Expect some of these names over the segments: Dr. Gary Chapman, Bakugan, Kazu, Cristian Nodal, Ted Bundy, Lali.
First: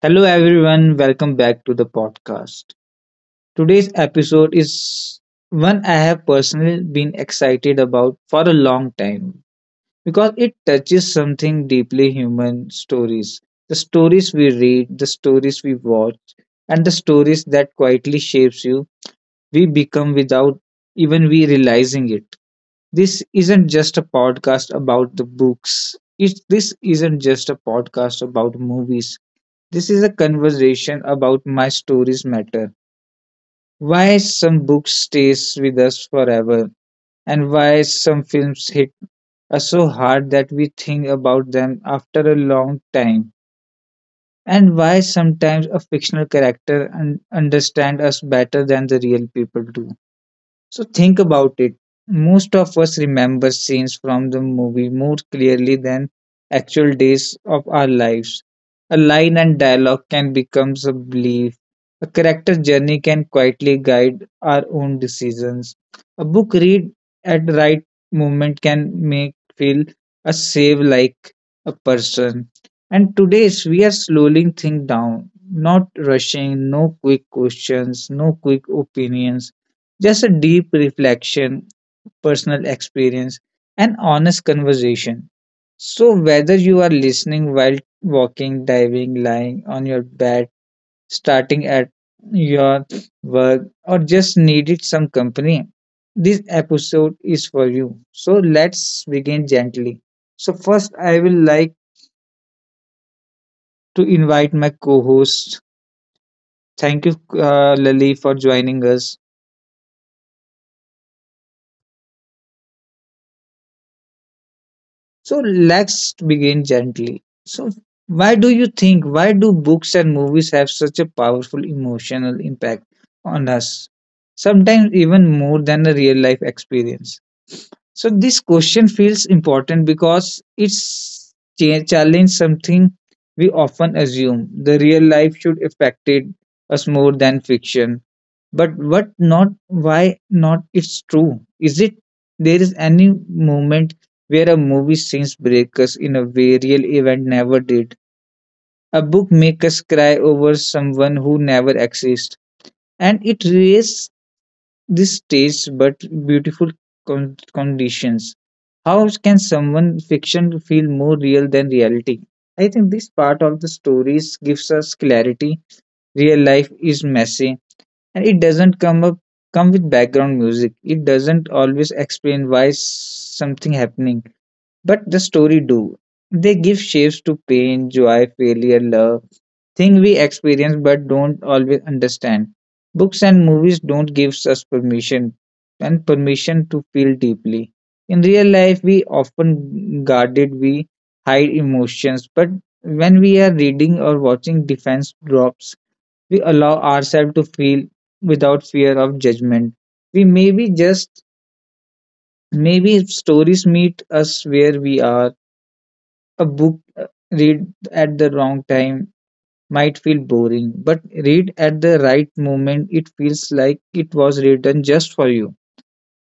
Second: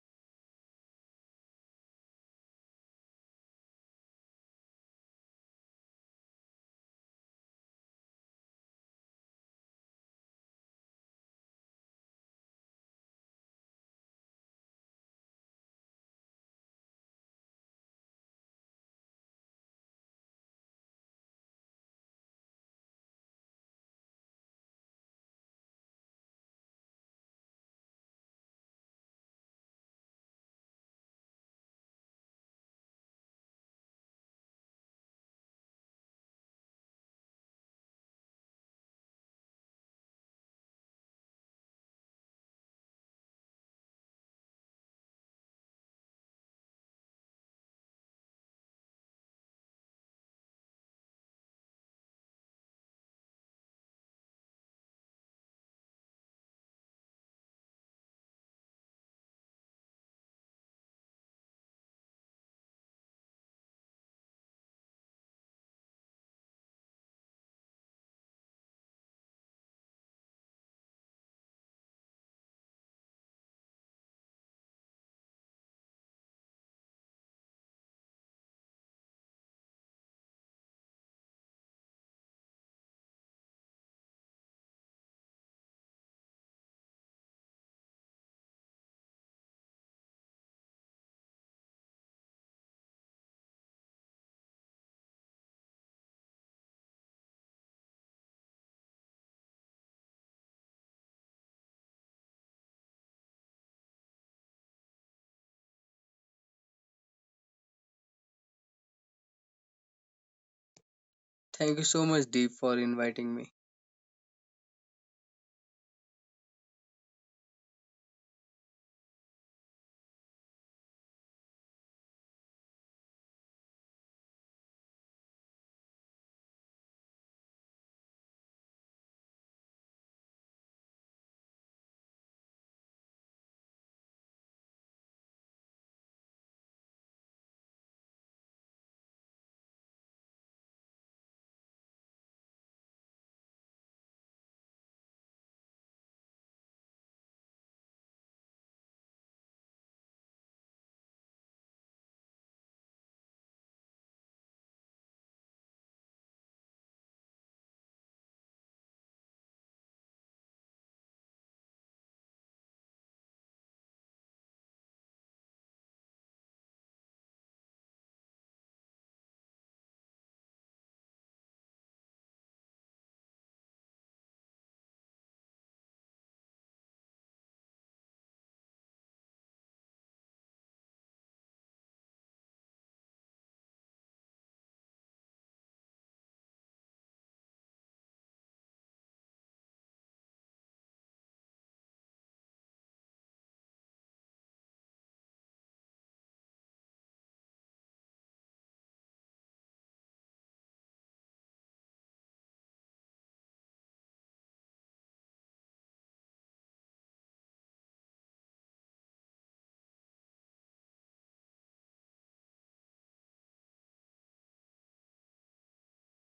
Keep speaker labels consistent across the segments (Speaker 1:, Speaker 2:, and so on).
Speaker 1: Hello everyone, welcome back to the podcast. Today's episode is one I have personally been excited about for a long time because it touches something deeply human stories. The stories we read, the stories we watch, and the stories that quietly shapes you, we become without even we realizing it. This isn't just a podcast about the books. This isn't just a podcast about movies, this is a conversation about my stories matter. Why some books stays with us forever, and why some films hit us so hard that we think about them after a long time, and why sometimes a fictional character understand us better than the real people do. So think about it. Most of us remember scenes from the movie more clearly than actual days of our lives. A line and dialogue can become a belief. A character journey can quietly guide our own decisions. A book read at the right moment can make feel a save like a person. And today's we are slowing things down, not rushing, no quick questions, no quick opinions, just a deep reflection, personal experience, and honest conversation. So, whether you are listening while walking, diving, lying on your bed, starting at your work, or just needed some company, this episode is for you. So, let's begin gently. So, first, I will like to invite my co host. Thank you, Lali, for joining us.
Speaker 2: Thank you so much, Deep, for inviting me.
Speaker 1: So let's begin gently. So, why do books and movies have such a powerful emotional impact on us? Sometimes even more than a real life experience. So, this question feels important because it's challenge something we often assume the real life should affected us more than fiction, but what not? Why not? It's true. Is it there is any moment where a movie scenes break us in a way real event never did? A book make us cry over someone who never exists, and it raises this stage but beautiful conditions. How can someone fiction feel more real than reality? I think this part of the stories gives us clarity. Real life is messy and it doesn't come with background music. It doesn't always explain why something happening. But the story do. They give shapes to pain, joy, failure, love, thing we experience but don't always understand. Books and movies don't give us permission and permission to feel deeply. In real life, we often guarded, we hide emotions, but when we are reading or watching defense drops, we allow ourselves to feel without fear of judgment. We maybe just maybe stories meet us where we are a book, read at the wrong time might feel boring, but read at the right moment, it feels like it was written just for you.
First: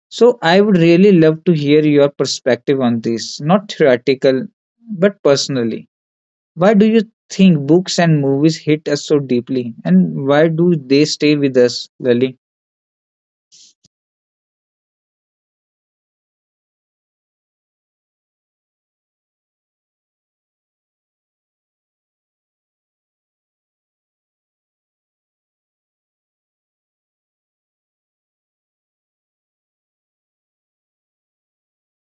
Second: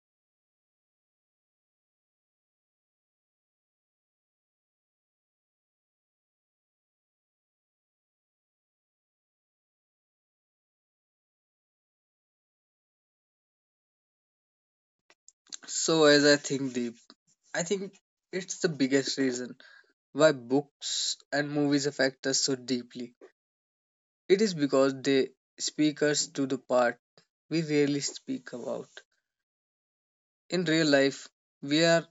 Speaker 1: So, I would really love to hear your perspective on this, not theoretical, but personally. Why do you think books and movies hit us so deeply, and why do they stay with us, Lali?
Speaker 2: So, as I think, Deep, I think it's the biggest reason why books and movies affect us so deeply. It is because they speak us to the part we rarely speak about. In real life, we are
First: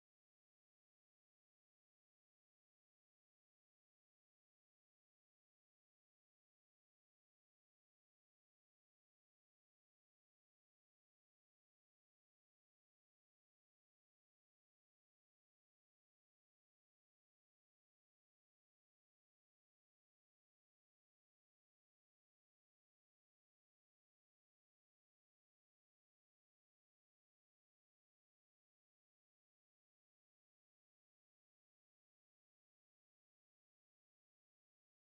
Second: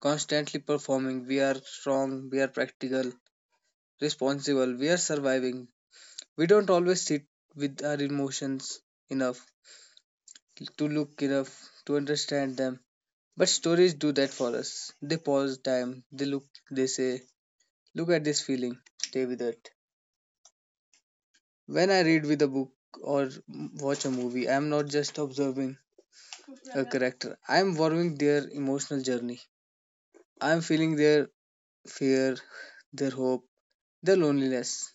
Speaker 2: constantly performing, we are strong, we are practical, responsible, we are surviving. We don't always sit with our emotions enough to look enough to understand them. But stories do that for us. They pause time, they look, they say, look at this feeling, stay with it. When I read with a book or watch a movie, I am not just observing a character, I am following their emotional journey. I am feeling their fear, their hope, their loneliness,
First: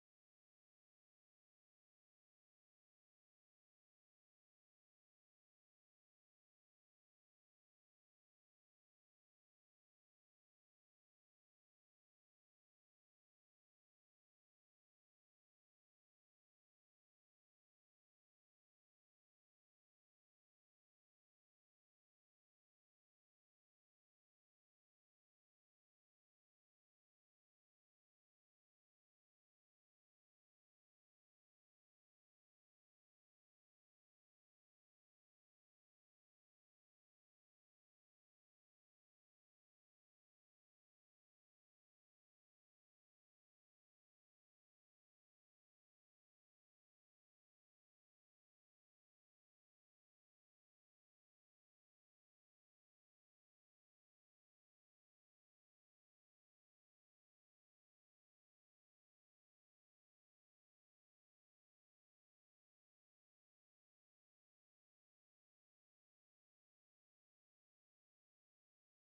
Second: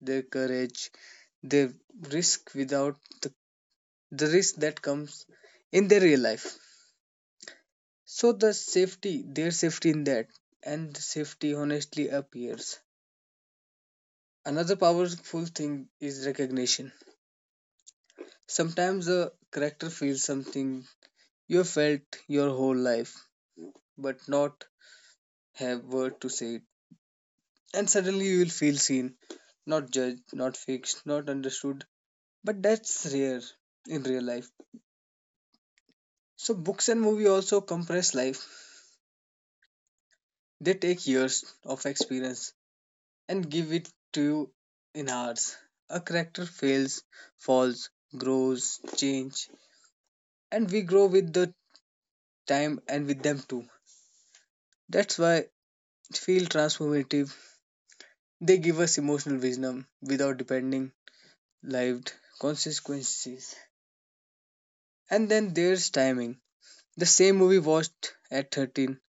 Speaker 2: their courage, their risk without the, the risk that comes in their real life. So the safety, their safety in that, and the safety honestly appears. Another powerful thing is recognition. Sometimes a character feels something you have felt your whole life, but not have word to say it. And suddenly you will feel seen, not judged, not fixed, not understood. But that's rare in real life. So books and movie also compress life. They take years of experience and give it to you in hours. A character fails, falls, grows, change, and we grow with the time and with them too. That's why it feel transformative. They give us emotional wisdom without depending lived consequences. And then there's timing. The same movie watched at 13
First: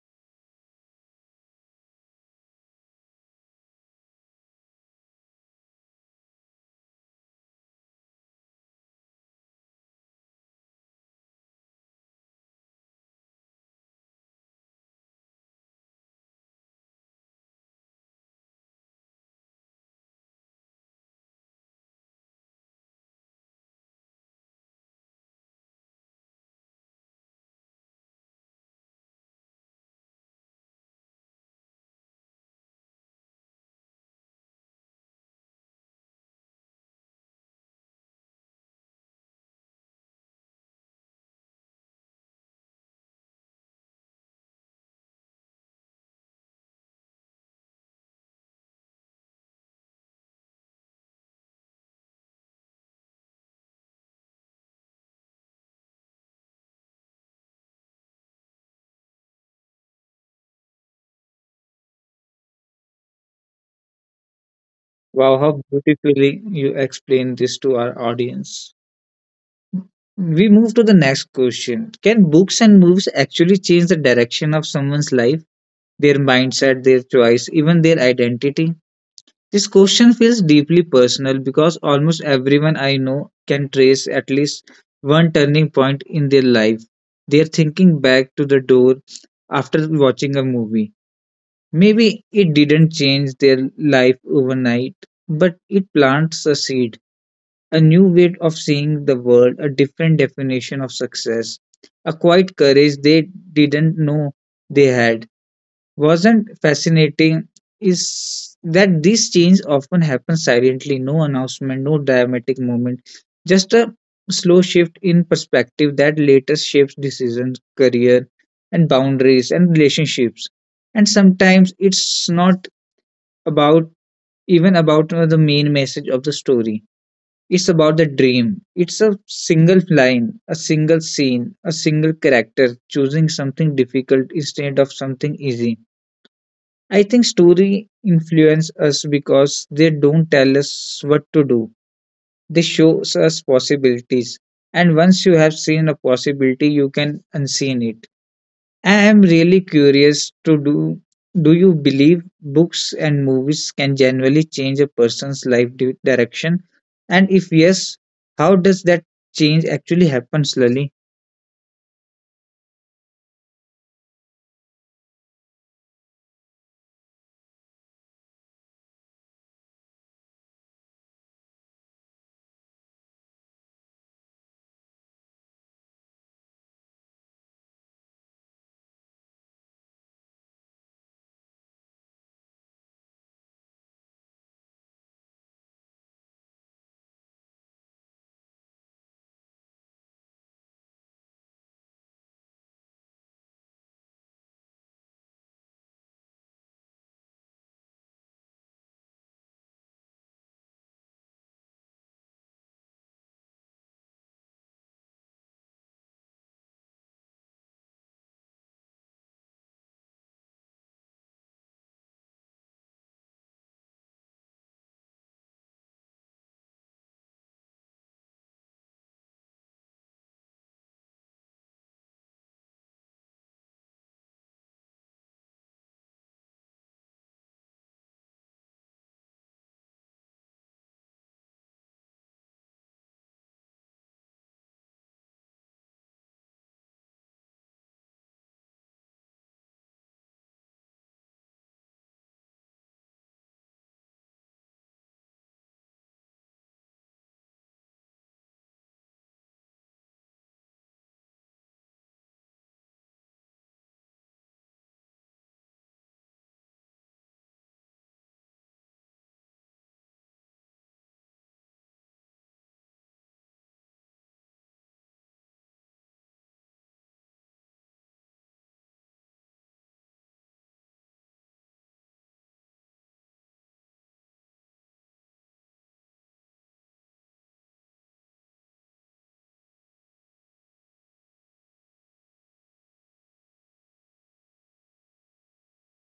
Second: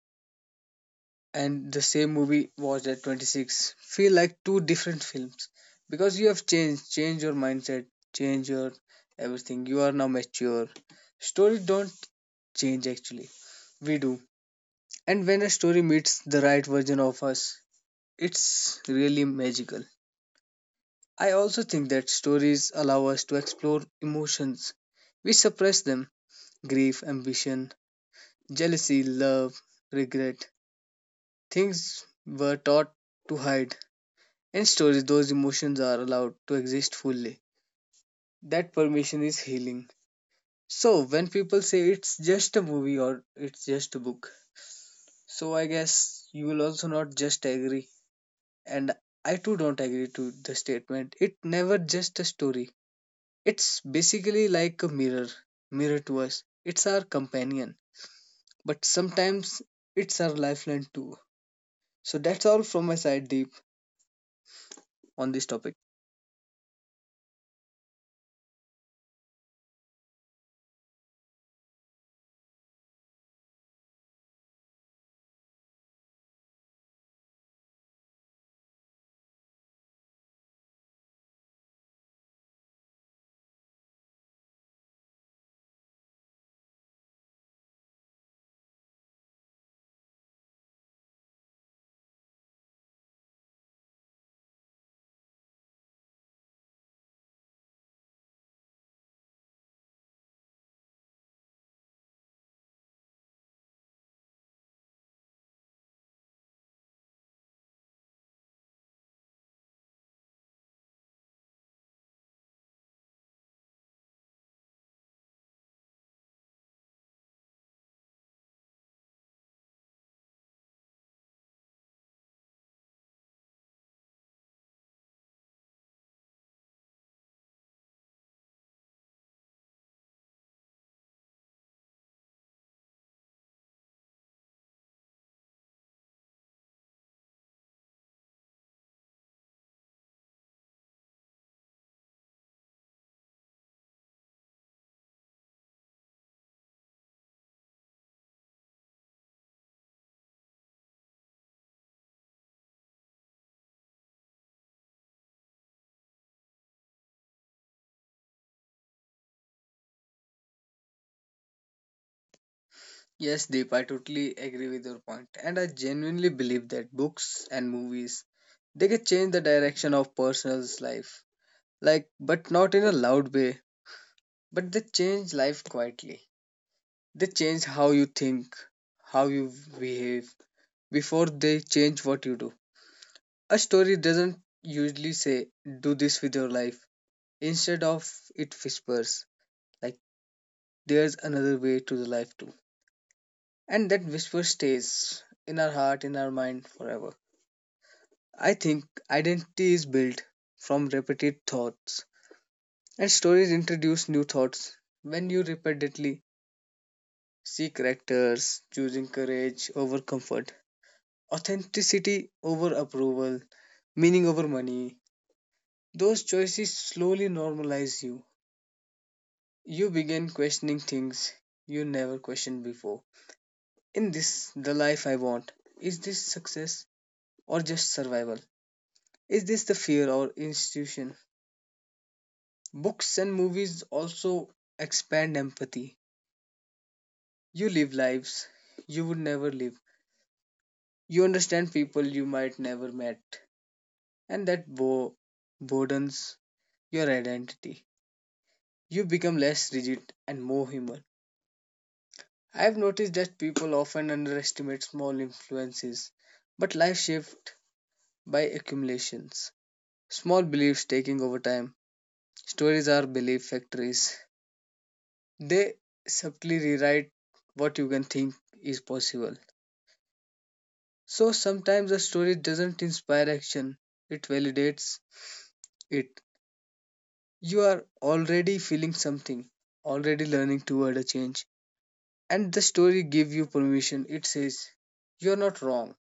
Speaker 2: and the same movie watched at 26 feel like two different films because you have changed, change your mindset, change your everything. You are now mature. Stories don't change actually. We do. And when a story meets the right version of us, it's really magical. I also think that stories allow us to explore emotions. We suppress them, grief, ambition, jealousy, love, regret. Things were taught to hide. In stories, those emotions are allowed to exist fully. That permission is healing. So, when people say it's just a movie or it's just a book, so I guess you will also not just agree. And I too don't agree to the statement. It never just a story. It's basically like a mirror, mirror to us. It's our companion, but sometimes it's our lifeline too. So that's all from my side, Deep, on
Speaker 1: Wow,
Speaker 2: this
Speaker 1: how
Speaker 2: topic.
Speaker 1: beautifully you explain this to our audience. We move to the next question. Can books and movies actually change the direction of someone's life, their mindset, their choice, even their identity? This question feels deeply personal because almost everyone I know can trace at least one turning point in their life. They're thinking back to the door after watching a movie. Maybe it didn't change their life overnight, but it plants a seed, a new way of seeing the world, a different definition of success, a quiet courage they didn't know they had. Wasn't fascinating is that this change often happens silently, no announcement, no dramatic moment, just a slow shift in perspective that later shapes decisions, career, and boundaries and relationships. And sometimes it's not about even about the main message of the story, it's about the dream. It's a single line, a single scene, a single character, choosing something difficult instead of something easy. I think story influence us because they don't tell us what to do. They shows us possibilities. And once you have seen a possibility, you can unseen it. I am really curious to do Do you believe books and movies can generally change a person's life direction? And if yes, how does that change actually happen, Lily?
Speaker 2: Yes, Deep, I totally agree with your point, and I genuinely believe that books and movies they can change the direction of person's life, like but not in a loud way. But they change life quietly. They change how you think, how you behave before they change what you do. A story doesn't usually say, do this with your life. Instead of it whispers, like, there's another way to the life too. And that whisper stays in our heart, in our mind forever. I think identity is built from repeated thoughts, and stories introduce new thoughts. When you repeatedly see characters choosing courage over comfort, authenticity over approval, meaning over money, those choices slowly normalize you. You begin questioning things you never questioned before. In this, the life I want, is this success or just survival? Is this the fear or institution? Books and movies also expand empathy. You live lives you would never live. You understand people you might never met, and that broadens your identity. You become less rigid and more human. I've noticed that people often underestimate small influences, but life shaped by accumulations. Small beliefs taking over time. Stories are belief factories. They subtly rewrite what you can think is possible. So sometimes a story doesn't inspire action, it validates it. You are already feeling something, already learning toward a change. And the story gives you permission. It says, you're not wrong,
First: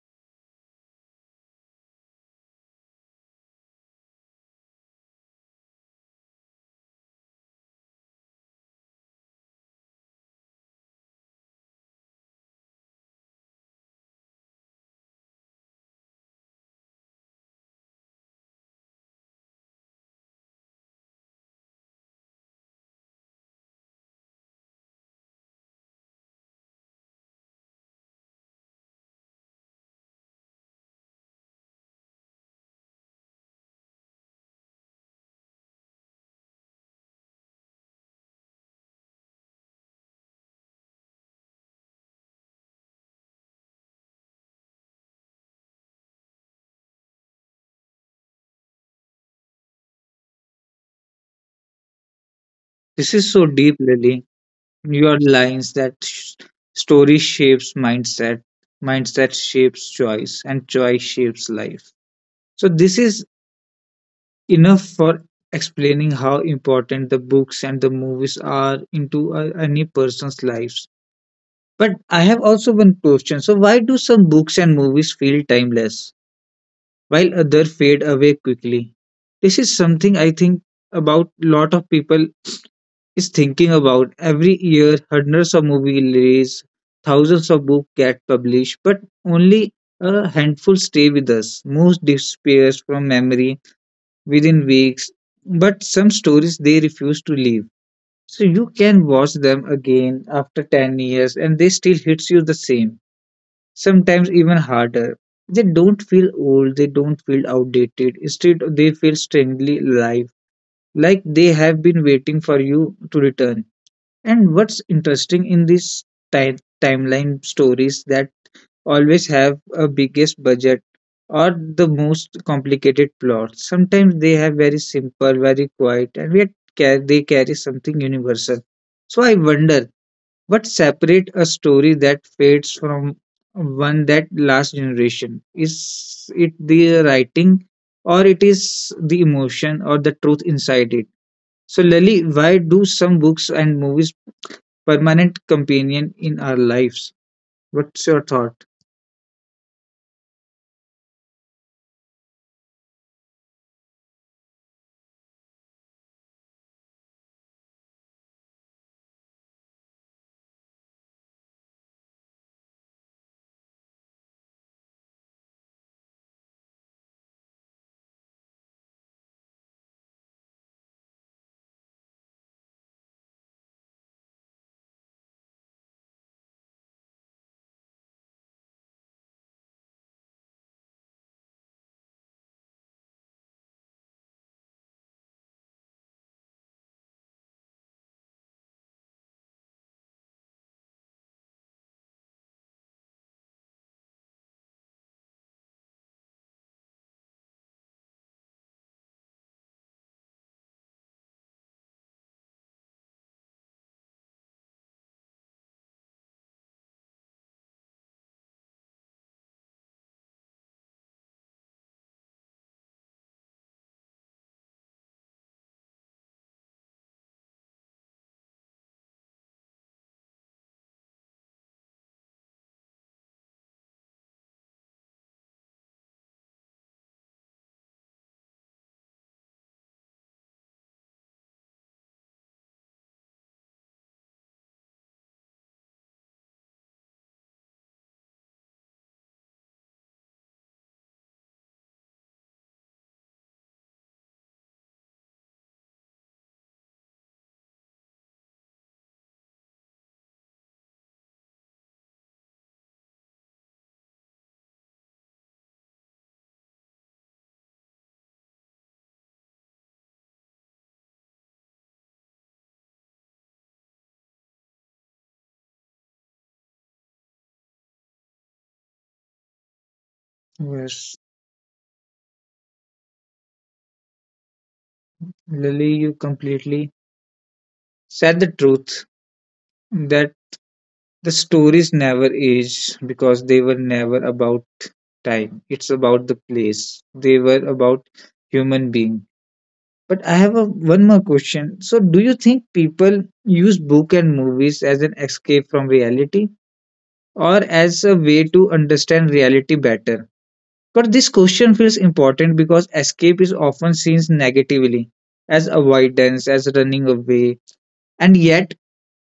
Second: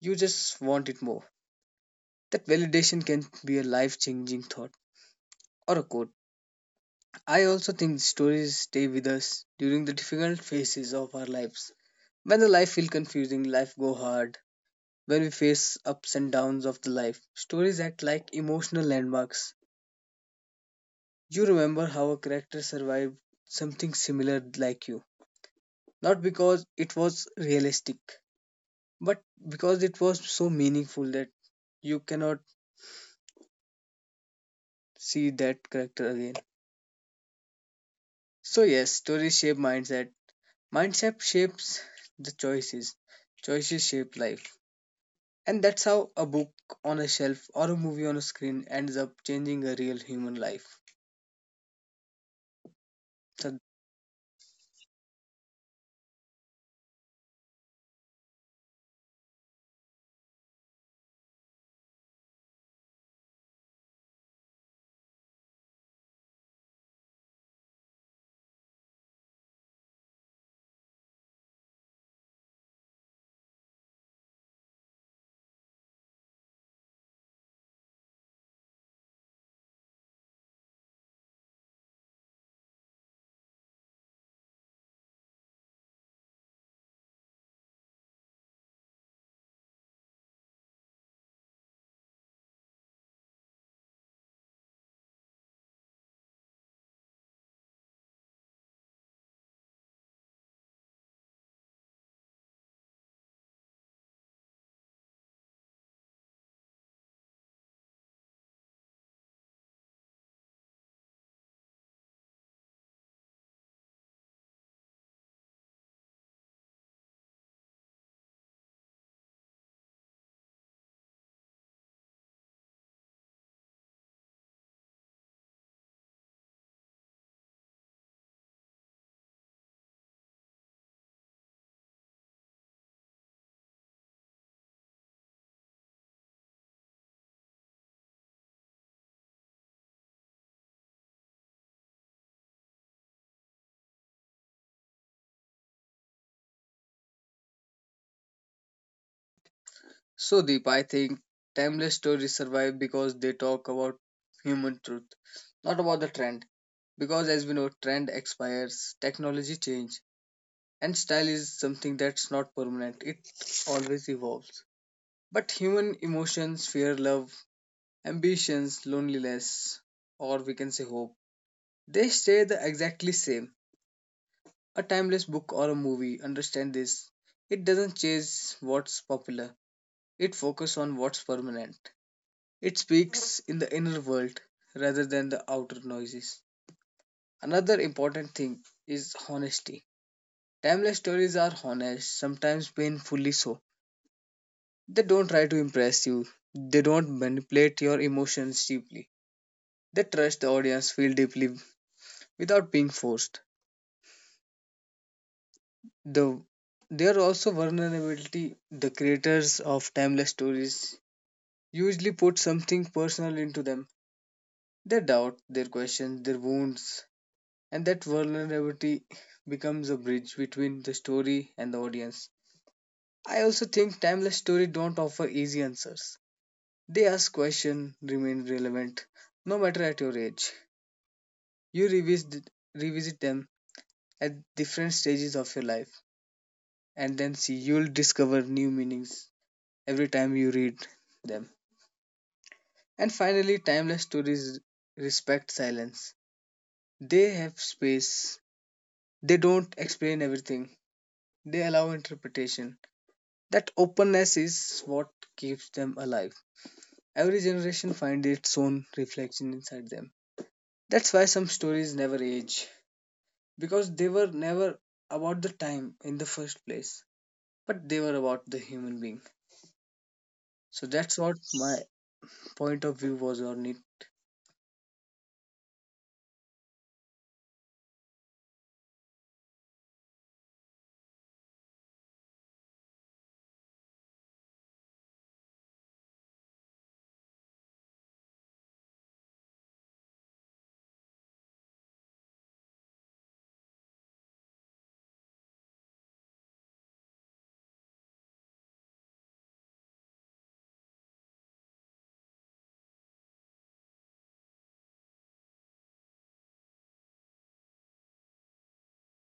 Speaker 2: you just want it more. That validation can be a life changing thought or a quote. I also think stories stay with us during the difficult phases of our lives. When the life feel confusing, life go hard, when we face ups and downs of the life, stories act like emotional landmarks. You remember how a character survived something similar like you, not because it was realistic, but because it was so meaningful that you cannot see that character again. So yes, stories shape mindset. Mindset shapes the choices, choices shape life. And that's how a book on a shelf or a movie on a screen ends up changing a real human life.
Speaker 1: This is so
Speaker 2: So,
Speaker 1: deep, Lily. Your lines that story shapes mindset, mindset shapes choice, and choice shapes life. So this is enough for explaining how important the books and the movies are into a, any person's life. But I have also one question. So, why do some books and movies feel timeless while others fade away quickly? This is something I think about lot of people is thinking about. Every year, hundreds of movies release, thousands of books get published, but only a handful stay with us. Most disappears from memory within weeks, but some stories they refuse to leave. So you can watch them again after 10 years and they still hits you the same, sometimes even harder. They don't feel old, they don't feel outdated. Instead, they feel strangely alive, like they have been waiting for you to return. And what's interesting in these timeline stories that always have a biggest budget or the most complicated plots. Sometimes they have very simple, very quiet, and yet they carry something universal. So I wonder what separate a story that fades from one that lasts generation? Is it the writing or it is the emotion or the truth inside it? So Lali, why do some books and movies permanent companion in our lives? What's your thought?
Speaker 2: so Deep, I think timeless stories survive because they talk about human truth, not about the trend. Because as we know, trend expires, technology change, and style is something that's not permanent. It always evolves. But human emotions, fear, love, ambitions, loneliness, or we can say hope, they stay the exactly same. A timeless book or a movie, understand this. It doesn't chase what's popular. It focuses on what's permanent. It speaks in the inner world rather than the outer noises. Another important thing is honesty. Timeless stories are honest, sometimes painfully so. They don't try to impress you. They don't manipulate your emotions deeply. They trust the audience feel deeply without being forced. The there are also vulnerability. The creators of timeless stories usually put something personal into them. Their doubt, their questions, their wounds, and that vulnerability becomes a bridge between the story and the audience. I also think timeless stories don't offer easy answers. They ask questions remain relevant no matter at your age. You revisit them at different stages of your life and then see you'll discover new meanings every time you read them. And finally, timeless stories respect silence. They have space, they don't explain everything, they allow interpretation. That openness is what keeps them alive. Every generation finds its own reflection inside them. That's why some stories never age, because they were never about the time in the first place, but they were about the human being. So that's
Speaker 1: Yes.
Speaker 2: what my point of view was on it.
Speaker 1: Lily, you completely said the truth that the stories never age because they were never about time. It's about the place. They were about human being. But I have a, one more question. So, do you think people use book and movies as an escape from reality or as a way to understand reality better? But this question feels important because escape is often seen negatively as avoidance, as running away, and yet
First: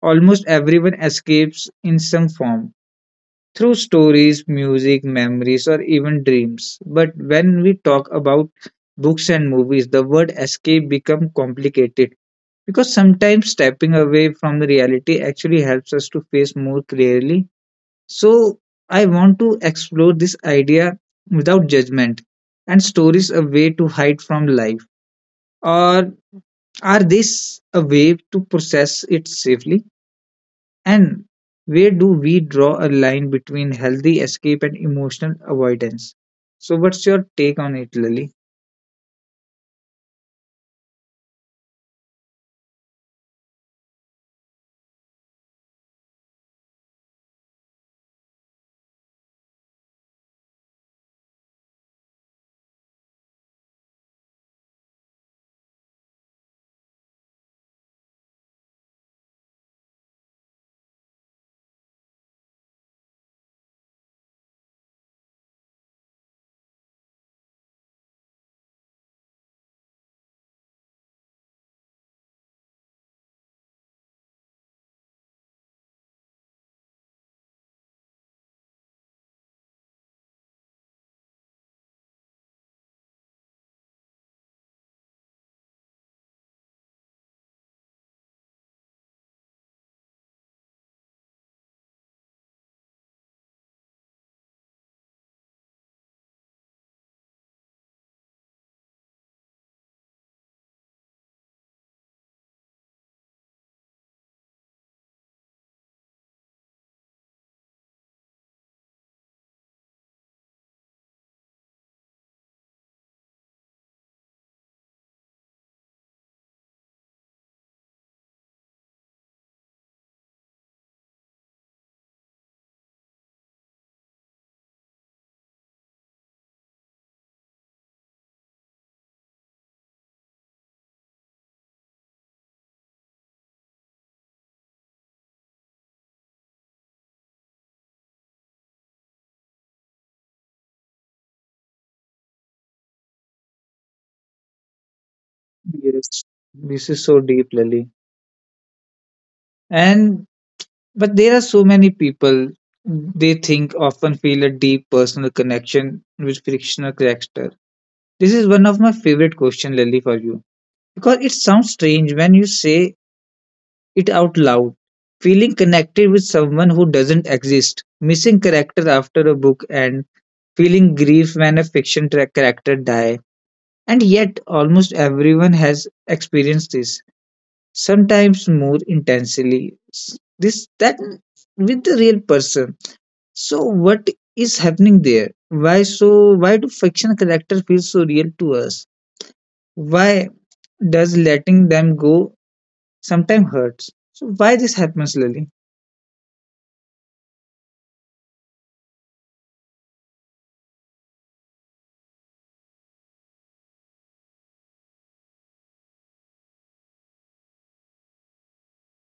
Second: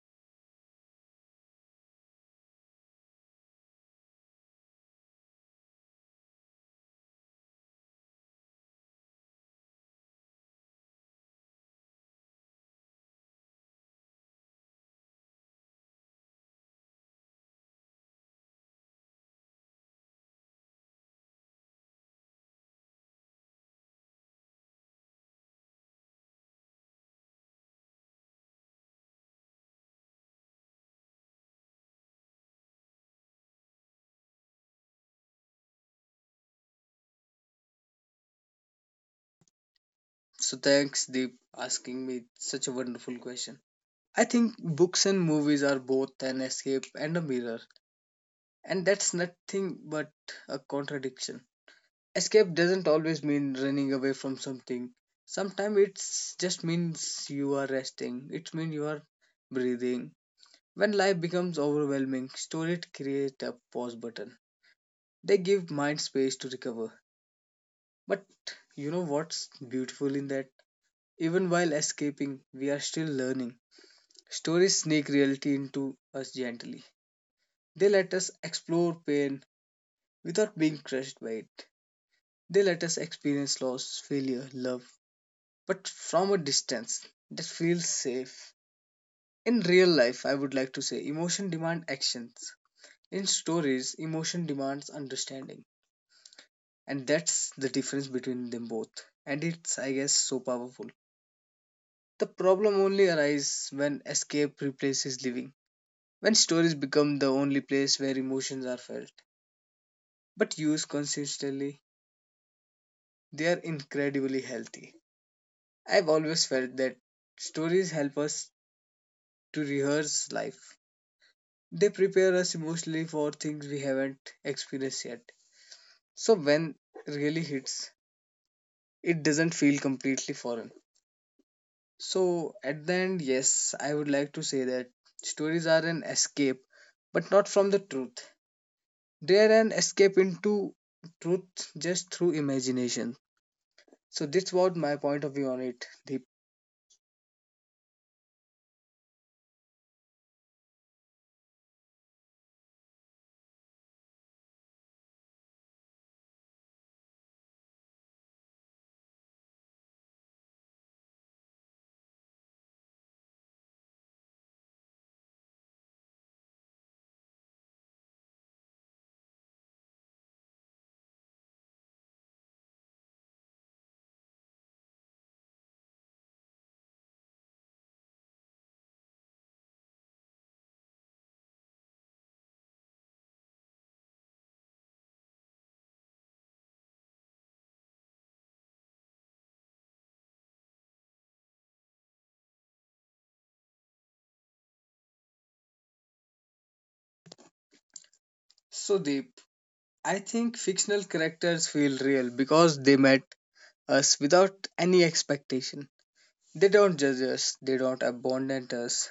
Speaker 1: almost everyone escapes in some form through stories, music, memories, or even dreams. But when we talk about books and movies, the word escape becomes complicated because sometimes stepping away from the reality actually helps us to face more clearly. So, I want to explore this idea without judgment and stories a way to hide from life. Or are this a way to process it safely? And where do we draw a line between healthy escape and emotional avoidance? So, what's your take on it, Lily?
Speaker 2: So thanks, Deep, asking me such a wonderful question. I think books and movies are both an escape and a mirror, and that's nothing but a contradiction. Escape doesn't always mean running away from something. Sometimes it just means you are resting. It means you are breathing. When life becomes overwhelming, stories create a pause button. They give mind space to recover. But you know what's beautiful in that? Even while escaping, we are still learning. Stories sneak reality into us gently. They let us explore pain without being crushed by it. They let us experience loss, failure, love, but from a distance that feels safe. In real life, I would like to say emotion demand actions. In stories, emotion demands understanding. And that's the difference between them both. And it's, I guess, so powerful. The problem only arises when escape replaces living. When stories become the only place where emotions are felt but used consistently, they are incredibly healthy. I've always felt that stories help us to rehearse life. They prepare us emotionally for things we haven't experienced yet. So when really hits, it doesn't feel completely foreign. So at the end, yes, I would like to say that stories are an escape, but not from the truth. They are an escape into truth just through imagination. So that's what my point of view on it,
Speaker 1: Yes.
Speaker 2: Deep.
Speaker 1: This is so deep, Lily. And but there are so many people they think often feel a deep personal connection with fictional character. This is one of my favorite question, Lily, for you because it sounds strange when you say it out loud. Feeling connected with someone who doesn't exist, missing character after a book and feeling grief when a fiction character die, and yet almost everyone has experienced this sometimes more intensely, s- this that with the real person. So what is happening there? Why so? Why do fiction characters feel so real to us? Why does letting them go sometimes hurts? So why this happens, Lily?
Speaker 2: So Deep, I think fictional characters feel real because they met us without any expectation. They don't judge us, they don't abandon us,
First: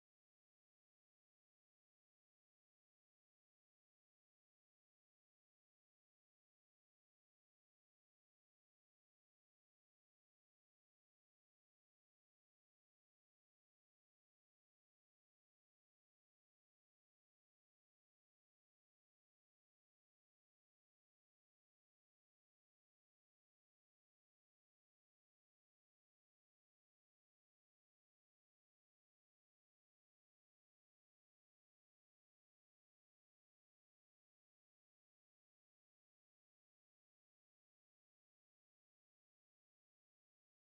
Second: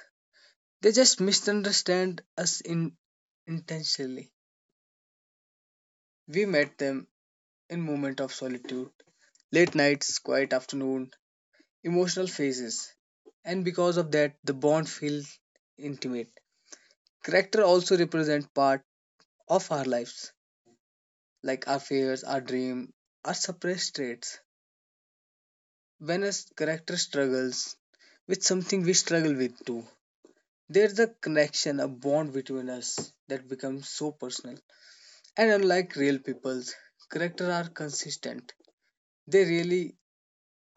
Speaker 2: they just misunderstand us intentionally. We met them in moment of solitude, late nights, quiet afternoon, emotional phases, and because of that, the bond feels intimate. Character also represent part of our lives, like our fears, our dream, our suppressed traits. When a character struggles with something we struggle with too, there's a connection, a bond between us that becomes so personal. And unlike real people's, characters are consistent. They really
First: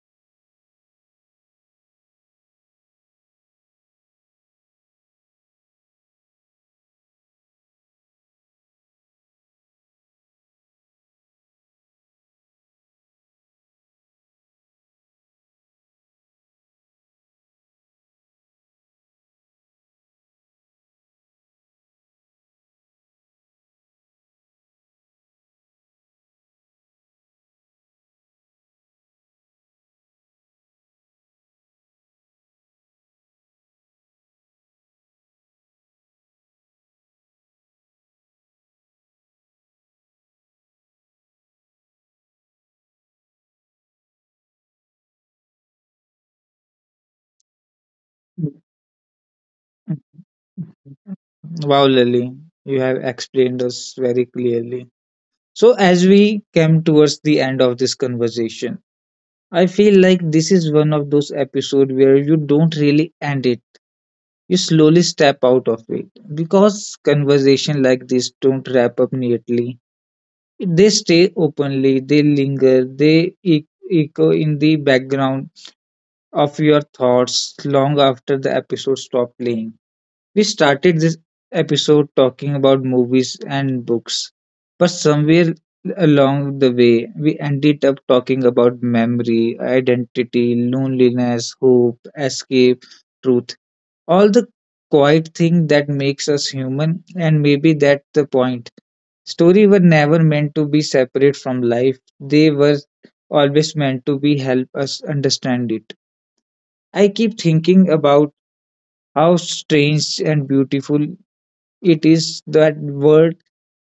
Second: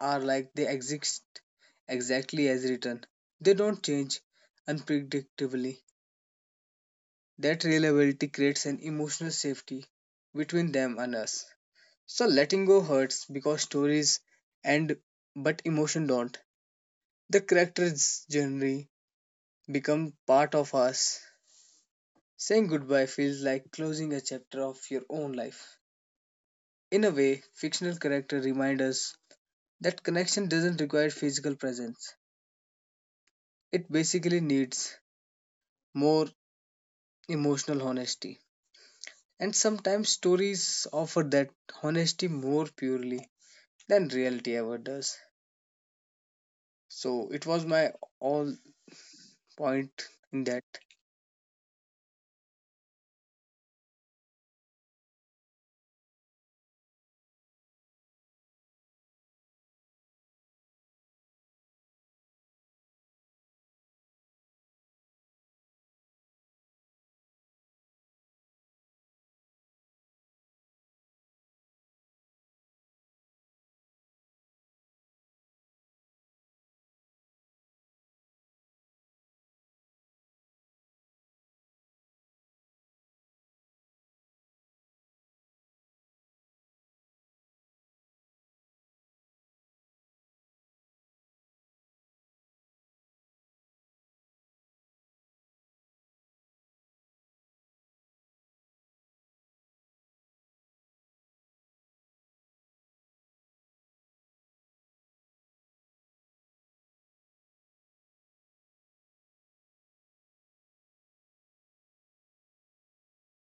Speaker 2: are like they exist exactly as written. They don't change unpredictably. That reliability creates an emotional safety between them and us. So letting go hurts because stories end but emotion don't. The characters' journey become part of us. Saying goodbye feels like closing a chapter of your own life. In a way, fictional characters remind us that connection doesn't require physical presence. It basically needs more emotional honesty. And sometimes stories offer that honesty more purely than reality ever does. So it was my all point in that.
Speaker 1: Wow, Lily, you have explained us very clearly. So, as we came towards the end of this conversation, I feel like this is one of those episodes where you don't really end it. You slowly step out of it because conversation like this don't wrap up neatly. They stay openly, they linger, they echo in the background of your thoughts long after the episode stops playing. We started this episode talking about movies and books, but somewhere along the way, we ended up talking about memory, identity, loneliness, hope, escape, truth. All the quiet thing that makes us human, and maybe that's the point. Stories were never meant to be separate from life, they were always meant to be help us understand it. I keep thinking about how strange and beautiful it is that word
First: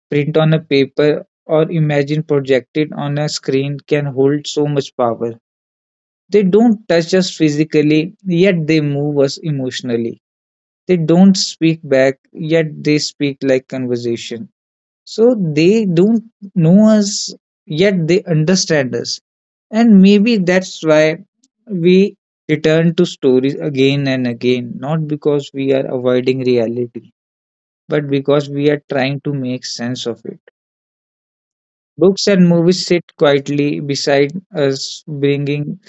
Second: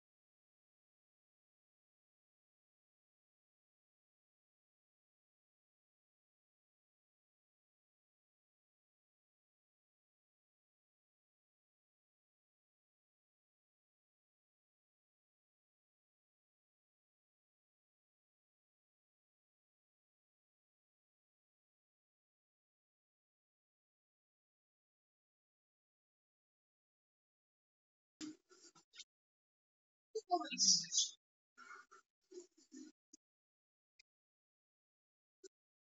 Speaker 1: print on a paper or imagine projected on a screen can hold so much power. They don't touch us physically, yet they move us emotionally. They don't speak back, yet they speak like conversation. So they don't know us, yet they understand us. And maybe that's why we return to stories again and again, not because we are avoiding reality, but because we are trying to make sense of it. Books and movies sit quietly beside us, bringing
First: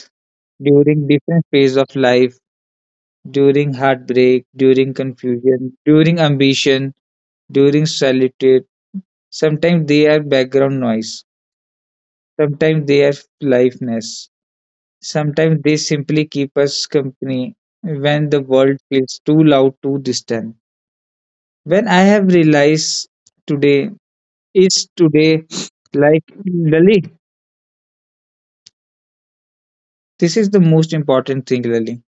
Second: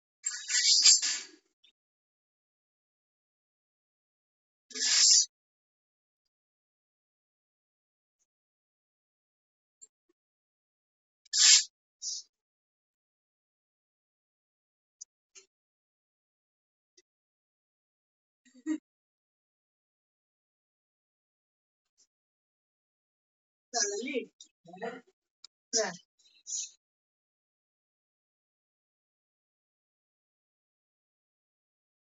Speaker 1: during different phases of life, during heartbreak, during confusion, during ambition, during solitude. Sometimes they are background noise, sometimes they are liveness, sometimes they simply keep us company when the world feels too loud, too distant. When I have realized today, is today like Lali, this is the most important thing, Lily.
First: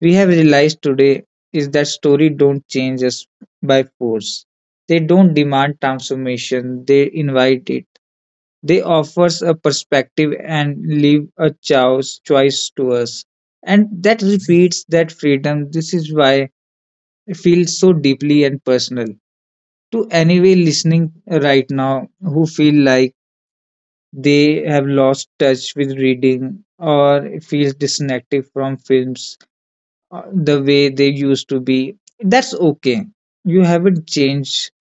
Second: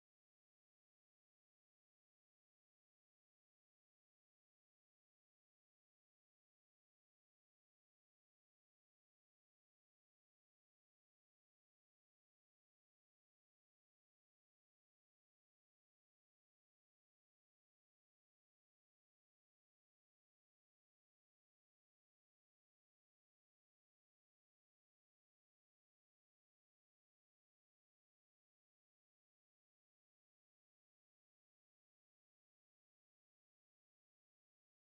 Speaker 1: We have realized today is that stories don't change us by force. They don't demand transformation, they invite it. They offer us a perspective and leave a choice to us. And that repeats that freedom. This is why I feel so deeply and personal. To anyone listening right now who feel like they have lost touch with reading or feels disconnected from films, the way they used to be, that's okay. You haven't changed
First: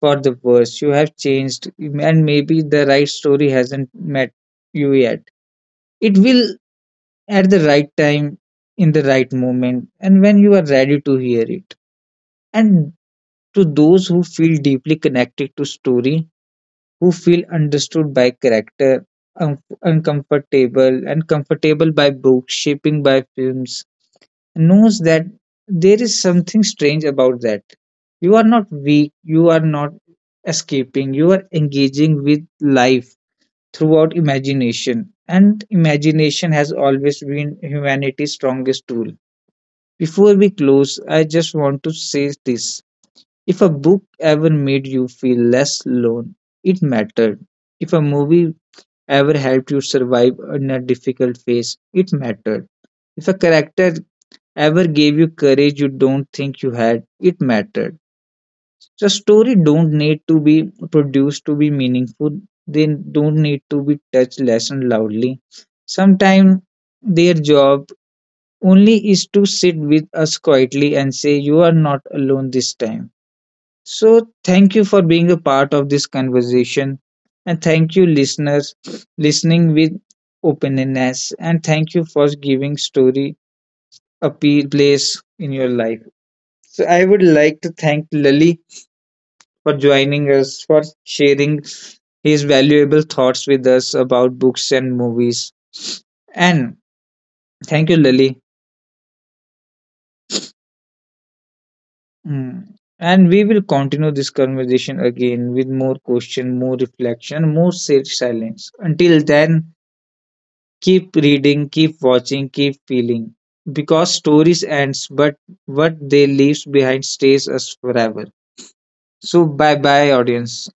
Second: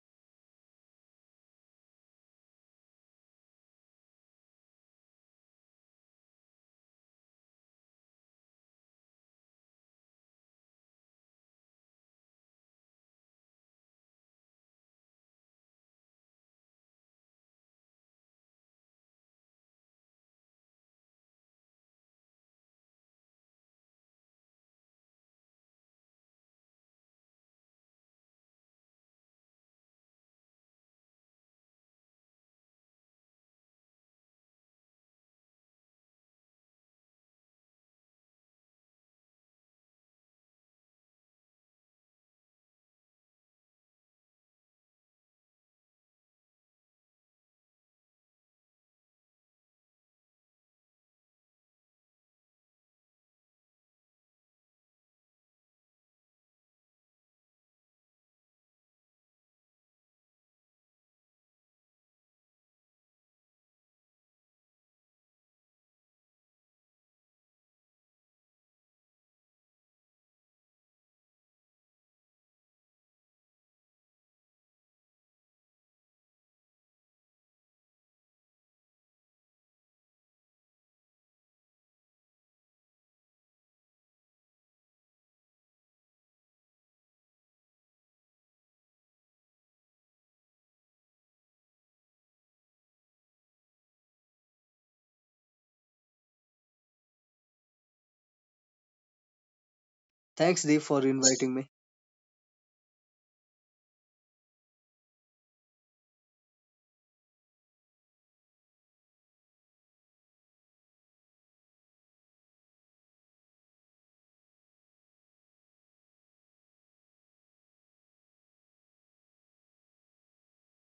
Speaker 1: for the worse, you have changed, and maybe the right story hasn't met you yet. It will, at the right time, in the right moment, and when you are ready to hear it. And to those who feel deeply connected to story, who feel understood by character, uncomfortable and comfortable by books shaping by films, knows that there is something strange about that. You are not weak, you are not escaping, you are engaging with life throughout imagination. And imagination has always been humanity's strongest tool. Before we close, I just want to say this. If a book ever made you feel less alone, it mattered. If a movie ever helped you survive in a difficult phase, it mattered. If a character ever gave you courage you don't think you had, it mattered. So story don't need to be produced to be meaningful, they don't need to be touched lesson loudly. Sometimes their job only is to sit with us quietly and say you are not alone this time. So thank you for being a part of this conversation, and thank you listeners listening with openness, and thank you for giving story a place in your life. So I would like to thank Lali for joining us, for sharing his valuable thoughts with us about books and movies. And thank you, Lali.
Speaker 2: Thanks Dave for inviting me.
Speaker 1: Mm. And we will continue this conversation again with more question, more reflection, more safe silence. Until then, keep reading, keep watching, keep feeling. Because stories ends, but what they leaves behind stays us forever. So bye bye, audience.